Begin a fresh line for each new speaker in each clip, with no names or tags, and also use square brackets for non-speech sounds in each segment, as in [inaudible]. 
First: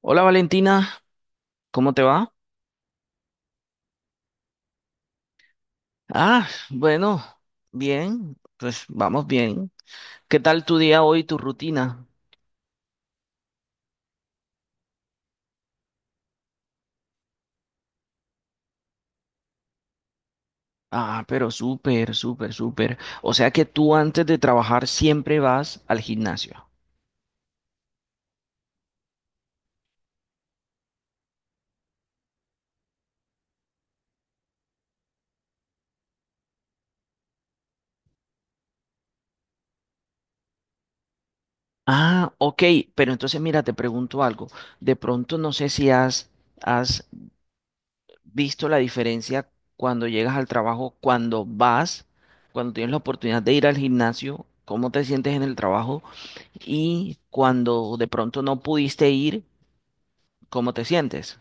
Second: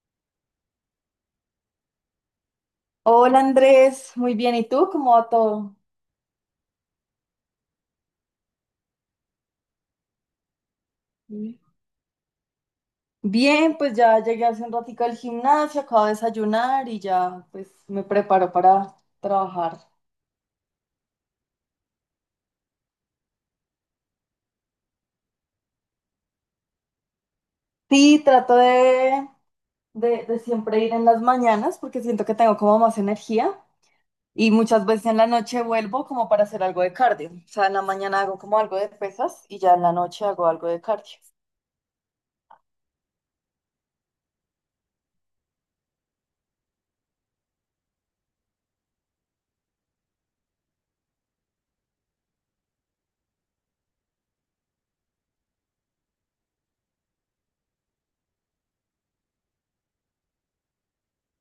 Hola Valentina, ¿cómo te va?
Hola Andrés, muy bien. ¿Y tú? ¿Cómo va todo?
Ah, bueno, bien, pues vamos bien. ¿Qué tal tu día hoy, tu
Mm.
rutina?
Bien, pues ya llegué hace un ratico al gimnasio, acabo de desayunar y ya pues me preparo para trabajar.
Ah, pero súper, súper, súper. O sea que tú antes de trabajar siempre vas al gimnasio.
Sí, trato de siempre ir en las mañanas porque siento que tengo como más energía y muchas veces en la noche vuelvo como para hacer algo de cardio. O sea, en la mañana hago como algo de pesas y ya en la noche hago algo de cardio.
Ah, ok, pero entonces mira, te pregunto algo. De pronto no sé si has visto la diferencia cuando llegas al trabajo, cuando vas, cuando tienes la oportunidad de ir al gimnasio, ¿cómo te sientes en el trabajo y cuando de pronto no pudiste ir, cómo te sientes?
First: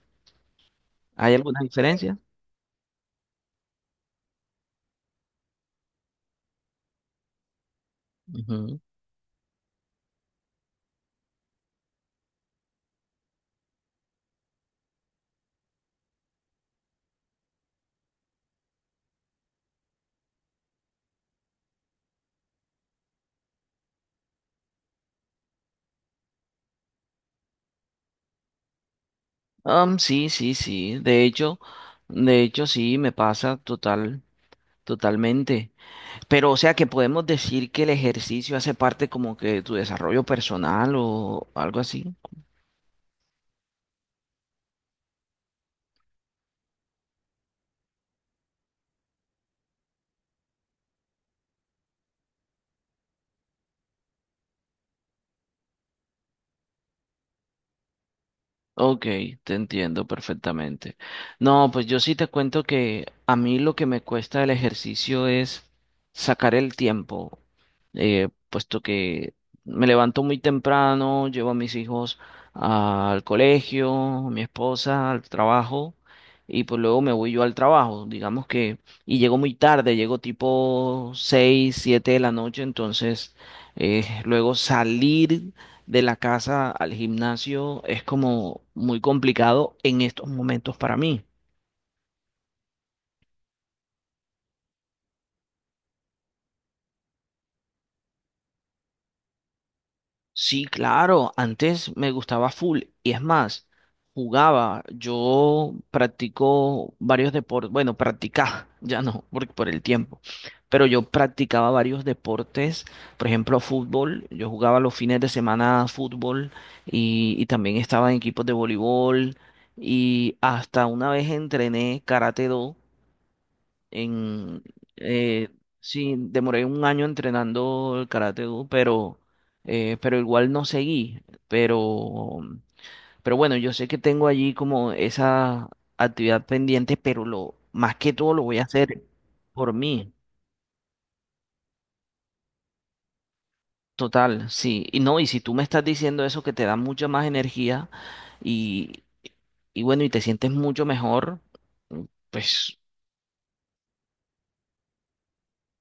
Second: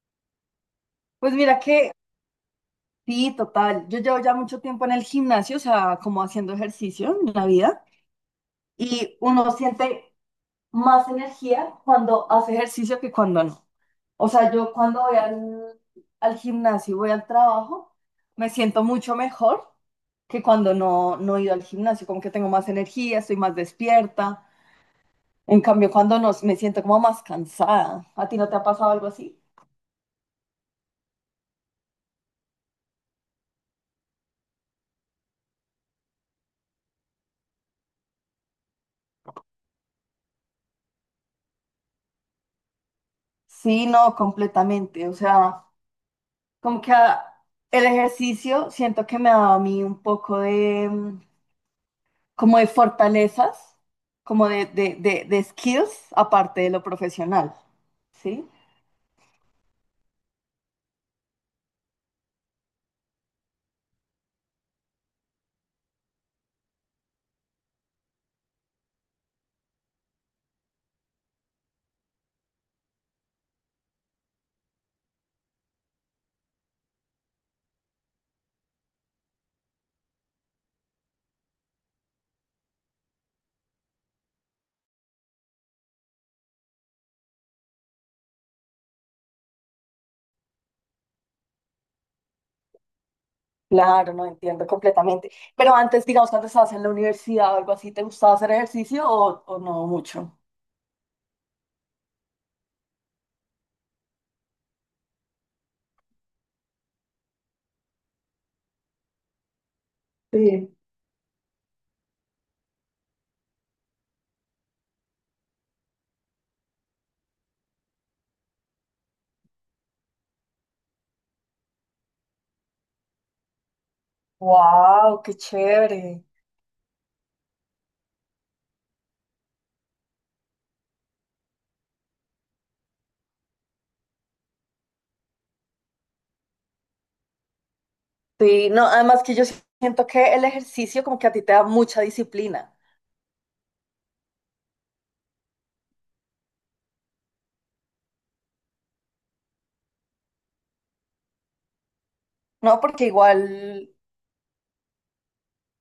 Pues
¿Hay
mira
alguna
que
diferencia?
sí, total. Yo llevo ya mucho tiempo en el gimnasio, o sea, como haciendo ejercicio en la vida.
Ujú.
Y uno siente más energía cuando hace ejercicio que cuando no. O sea, yo cuando voy al gimnasio y voy al trabajo, me siento mucho mejor que cuando no he ido al gimnasio, como que tengo más energía, estoy más despierta. En cambio, cuando no, me siento como más cansada. ¿A ti no te ha pasado algo así?
Sí, sí, sí. De hecho, sí, me pasa total, totalmente. Pero o sea que podemos decir que el ejercicio hace parte como que de tu desarrollo personal o algo así.
Sí, no, completamente. O sea, como que el ejercicio siento que me da a mí un poco de, como de fortalezas, como de skills, aparte de lo profesional, ¿sí?
Ok, te entiendo perfectamente. No, pues yo sí te cuento que a mí lo que me cuesta el ejercicio es sacar el tiempo, puesto que me levanto muy temprano, llevo a mis hijos al colegio, mi esposa al trabajo, y pues luego me voy yo al trabajo, digamos que, y llego muy tarde, llego tipo 6 7 de la noche. Entonces, luego salir de la casa al gimnasio es como muy complicado en estos momentos para mí.
Claro, no entiendo completamente. Pero antes, digamos, cuando estabas en la universidad o algo así, ¿te gustaba hacer ejercicio o no mucho?
Sí, claro, antes me gustaba full y es más, jugaba, yo practico varios deportes, bueno, practicaba, [laughs] ya no, porque por el tiempo,
Sí.
pero yo practicaba varios deportes, por ejemplo, fútbol, yo jugaba los fines de semana fútbol, y también estaba en equipos de voleibol y hasta una vez entrené karate do en,
Wow, qué
eh, sí,
chévere.
demoré un año entrenando el Karate Do, pero igual no seguí. Pero, pero bueno, yo sé que tengo allí como esa actividad pendiente, pero, más que todo lo voy a
Sí, no,
hacer
además que yo
por
siento
mí.
que el ejercicio como que a ti te da mucha disciplina,
Total, sí. Y no, y si tú me estás diciendo eso que te da mucha más energía y, y bueno, y te sientes mucho mejor, pues.
¿no? Porque igual,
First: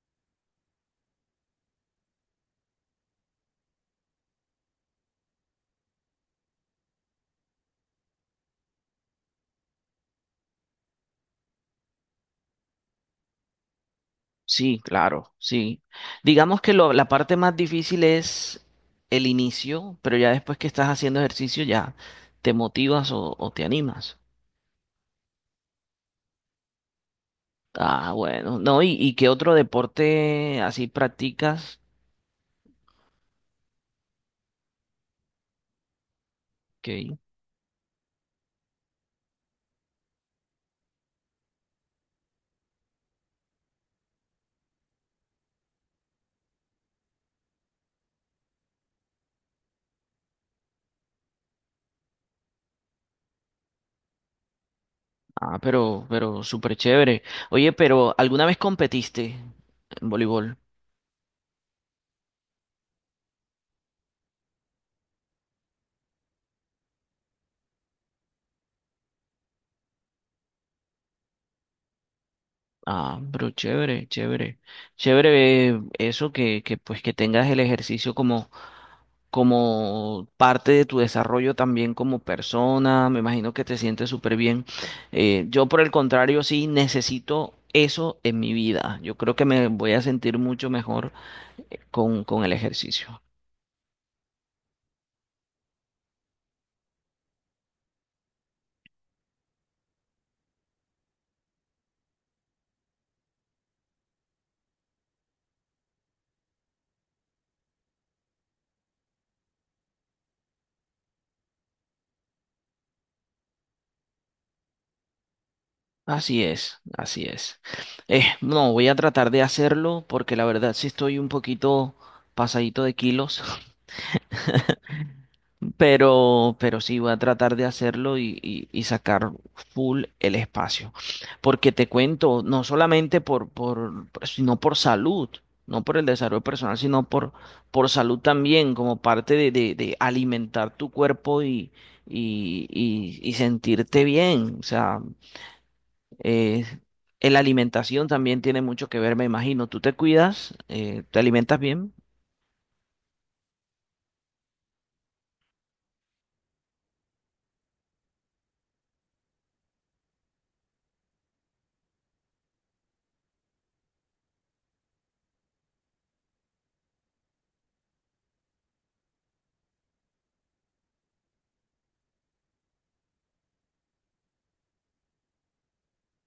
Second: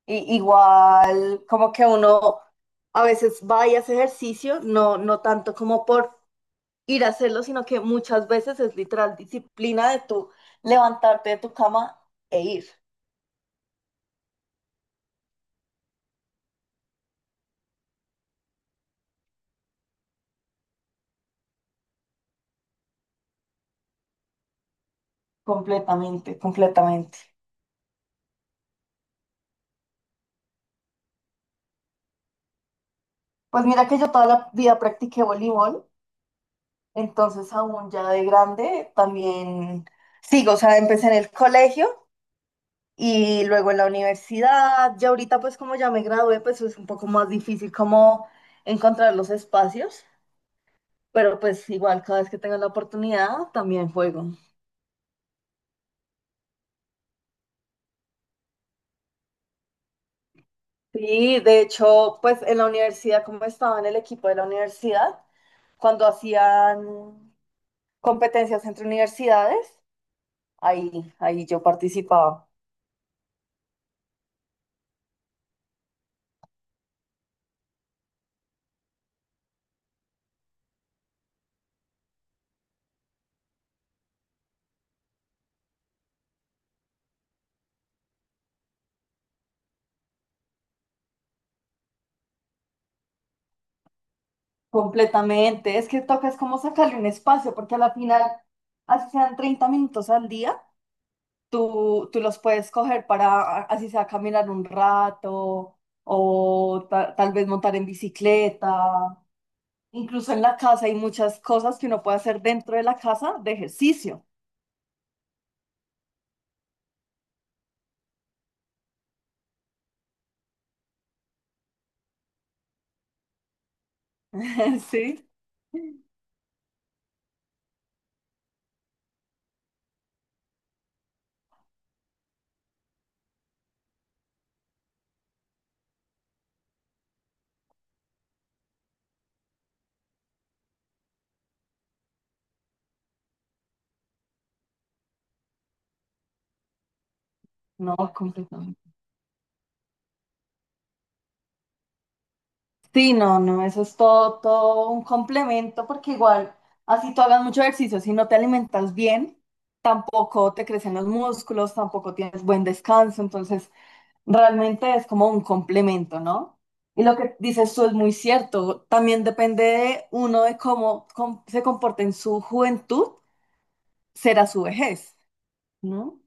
igual como que uno a veces va y hace ejercicio, no, no tanto como por ir a hacerlo, sino que muchas veces es literal disciplina de tu levantarte de tu cama e ir.
Sí, claro, sí. Digamos que la parte más difícil es el inicio, pero ya después que estás haciendo ejercicio ya te motivas o te animas.
Completamente, completamente.
Ah, bueno, no, ¿y qué otro deporte así practicas?
Pues mira que yo toda la vida practiqué voleibol,
Ok.
entonces aún ya de grande también sigo, o sea, empecé en el colegio y luego en la universidad, ya ahorita pues como ya me gradué, pues es un poco más difícil como encontrar los espacios, pero pues igual cada vez que tengo la oportunidad también juego.
Ah, pero súper chévere. Oye, pero ¿alguna vez competiste en voleibol?
Sí, de hecho, pues en la universidad, como estaba en el equipo de la universidad, cuando hacían competencias entre universidades, ahí, ahí yo participaba
Ah, pero chévere, chévere. Chévere, eso que pues que tengas el ejercicio como parte de tu desarrollo también como persona, me imagino que te sientes súper bien. Yo por el contrario, sí necesito eso en mi vida. Yo creo que me voy a sentir mucho mejor con el ejercicio.
completamente. Es que toca es como sacarle un espacio, porque a la final, así sean 30 minutos al día, tú los puedes coger para, así sea, caminar un rato o tal vez montar en bicicleta. Incluso en la casa hay muchas cosas que uno puede hacer dentro de la casa de ejercicio.
Así es, así es. No, voy a tratar de hacerlo porque la verdad sí estoy un poquito pasadito de kilos.
[laughs] Sí,
Pero sí voy a tratar de hacerlo y sacar full el espacio. Porque te cuento, no solamente sino por salud, no por el desarrollo personal, sino por salud también, como parte de alimentar tu cuerpo y sentirte bien. O sea, eh, la
no,
alimentación también tiene
completamente.
mucho que ver, me imagino. ¿Tú te cuidas? Te alimentas bien?
Sí, no, eso es todo, todo un complemento porque igual, así tú hagas mucho ejercicio, si no te alimentas bien, tampoco te crecen los músculos, tampoco tienes buen descanso, entonces realmente es como un complemento, ¿no? Y lo que dices tú es muy cierto, también depende de uno de cómo se comporta en su juventud, será su vejez, ¿no?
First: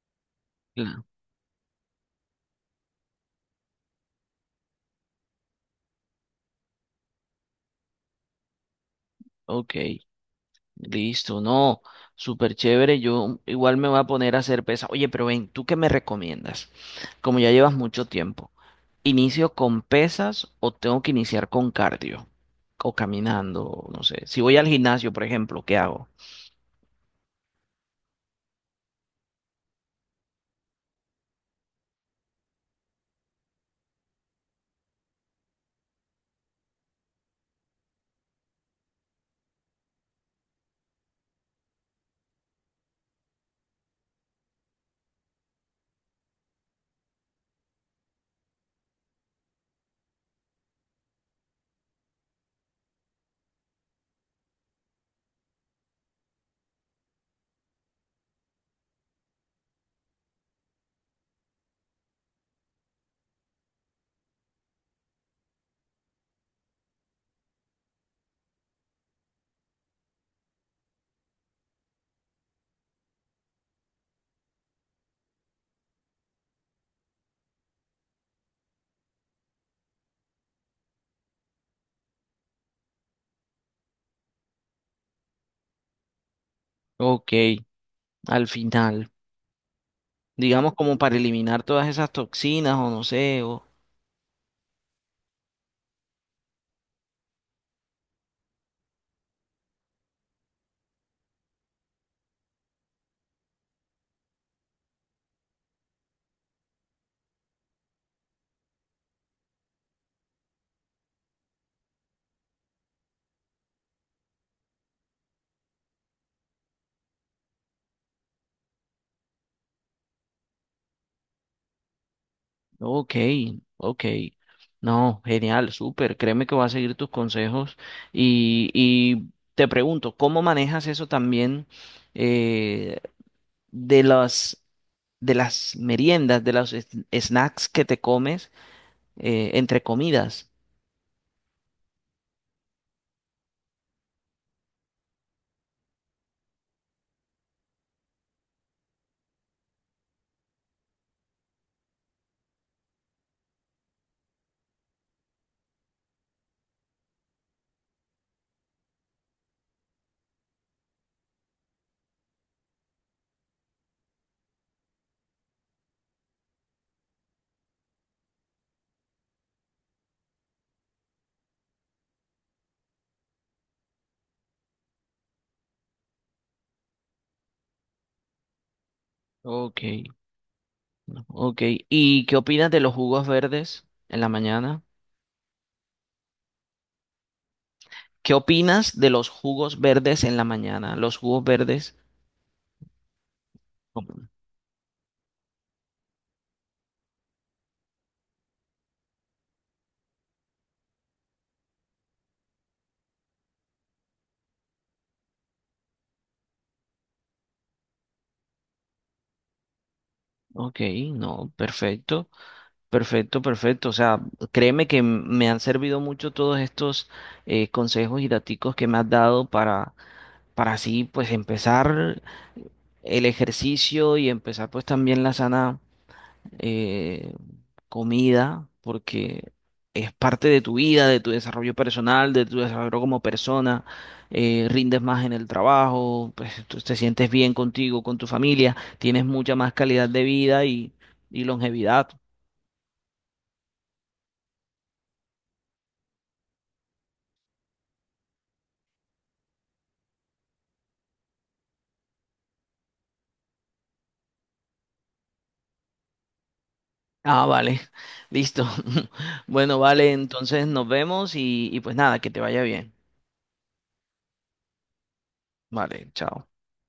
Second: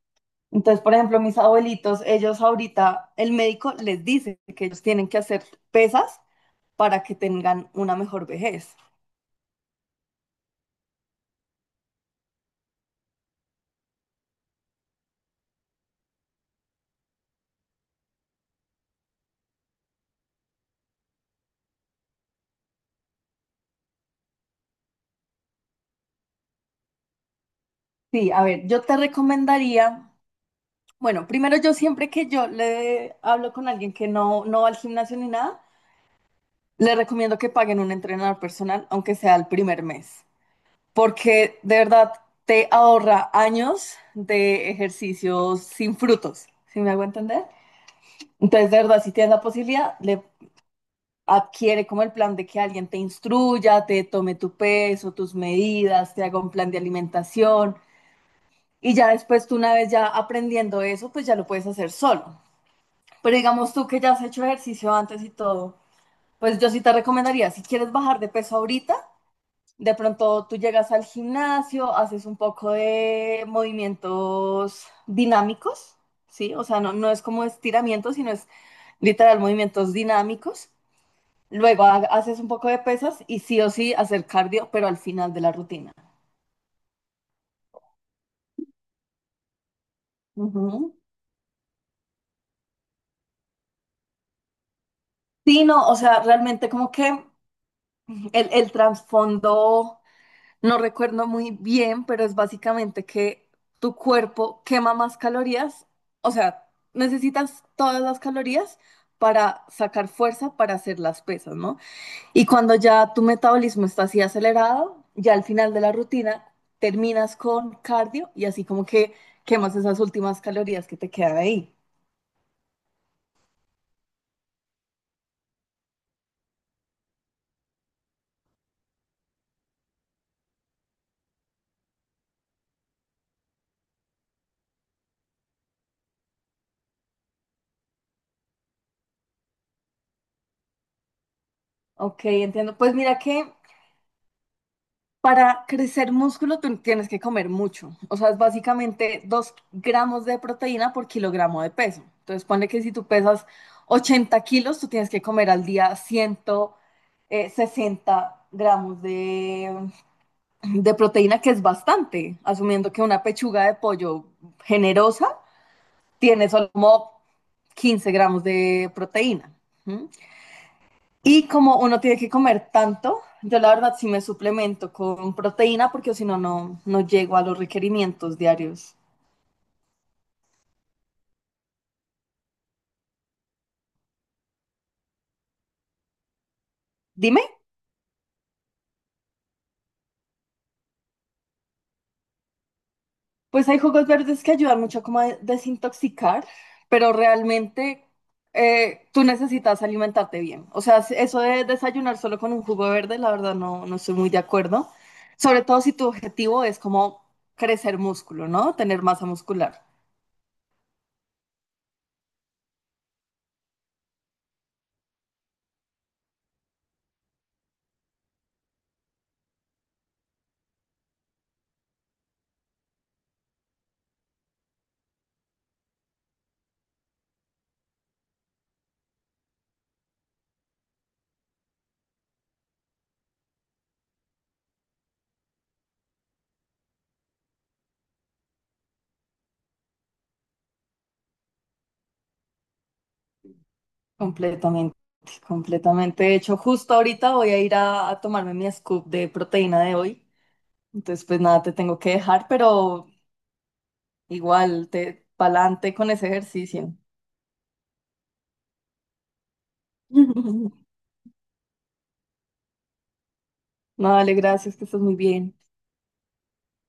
Entonces, por
Claro.
ejemplo, mis abuelitos, ellos ahorita, el médico les dice que ellos tienen que hacer pesas para que tengan una mejor vejez.
Ok. Listo, no, súper chévere. Yo igual me voy a poner a hacer pesas. Oye, pero ven, ¿tú qué me recomiendas? Como ya llevas mucho tiempo, ¿inicio con pesas o tengo que iniciar con cardio? O caminando, no sé. Si voy al gimnasio, por ejemplo, ¿qué hago?
Sí, a ver, yo te recomendaría, bueno, primero yo siempre que yo le hablo con alguien que no va al gimnasio ni nada, le recomiendo que paguen un entrenador personal, aunque sea el primer mes, porque de verdad te ahorra años de ejercicios sin frutos, ¿sí me hago entender? Entonces, de verdad, si tienes la posibilidad, le adquiere como el plan de que alguien te instruya, te tome tu peso, tus medidas, te haga un plan de alimentación y ya después tú una vez ya aprendiendo eso, pues ya lo puedes hacer solo. Pero digamos tú que ya has hecho ejercicio antes y todo, pues yo sí te recomendaría, si quieres bajar de peso ahorita, de pronto tú llegas al gimnasio, haces un poco de movimientos dinámicos, ¿sí? O sea, no, no es como estiramiento, sino es literal movimientos dinámicos. Luego haces un poco de pesas y sí o sí hacer cardio, pero al final de la rutina.
Ok, al final, digamos
Ujú.
como para eliminar todas esas toxinas o no sé, o.
Sí, no, o sea, realmente como que el trasfondo no recuerdo muy bien, pero es básicamente que tu cuerpo quema más calorías, o sea, necesitas todas las calorías para sacar fuerza para hacer las pesas, ¿no? Y cuando ya tu metabolismo está así acelerado, ya al final de la rutina terminas con cardio y así como que quemas esas últimas calorías que te quedan ahí.
Ok, ok. No, genial, súper. Créeme que voy a seguir tus consejos. Y te pregunto, ¿cómo manejas eso también, eh, de las, de las meriendas, de los snacks que te comes entre comidas?
Ok, entiendo. Pues mira que para crecer músculo tú tienes que comer mucho. O sea, es básicamente 2 gramos de proteína por kilogramo de peso. Entonces, ponle que si tú pesas 80 kilos, tú tienes que comer al día ciento sesenta gramos de proteína que es bastante, asumiendo que una pechuga de pollo generosa tiene solo como 15 gramos de proteína. ¿Mm? Y como uno tiene que comer tanto, yo la verdad sí me suplemento con proteína porque si no, no llego a los requerimientos diarios.
Ok, no, ok. ¿Y qué opinas de los jugos verdes en la mañana?
Dime.
¿Qué opinas de los jugos verdes en la mañana? Los jugos verdes.
Pues hay jugos verdes que ayudan mucho como a desintoxicar, pero realmente tú necesitas alimentarte bien. O sea, si- eso de desayunar solo con un jugo verde, la verdad no estoy muy de acuerdo. Sobre todo si tu objetivo es como crecer músculo, ¿no? Tener masa muscular.
Ok, no, perfecto. Perfecto, perfecto. O sea, créeme que me han servido mucho todos estos consejos y daticos que me has dado para, así pues empezar el ejercicio y empezar pues también la sana eh, comida, porque es parte de tu vida, de tu desarrollo personal, de tu desarrollo como persona. Rindes más en el trabajo, pues tú te sientes bien contigo, con tu familia, tienes mucha más calidad de vida y longevidad.
Completamente, completamente. De hecho, justo ahorita voy a ir a tomarme mi scoop de proteína de hoy. Entonces, pues nada, te tengo que dejar, pero igual, te pa'lante con ese ejercicio.
Ah, vale. Listo. [laughs] Bueno, vale, entonces
[laughs]
nos vemos y pues nada, que te vaya bien.
No, dale, gracias, que estás muy bien.
Vale, chao.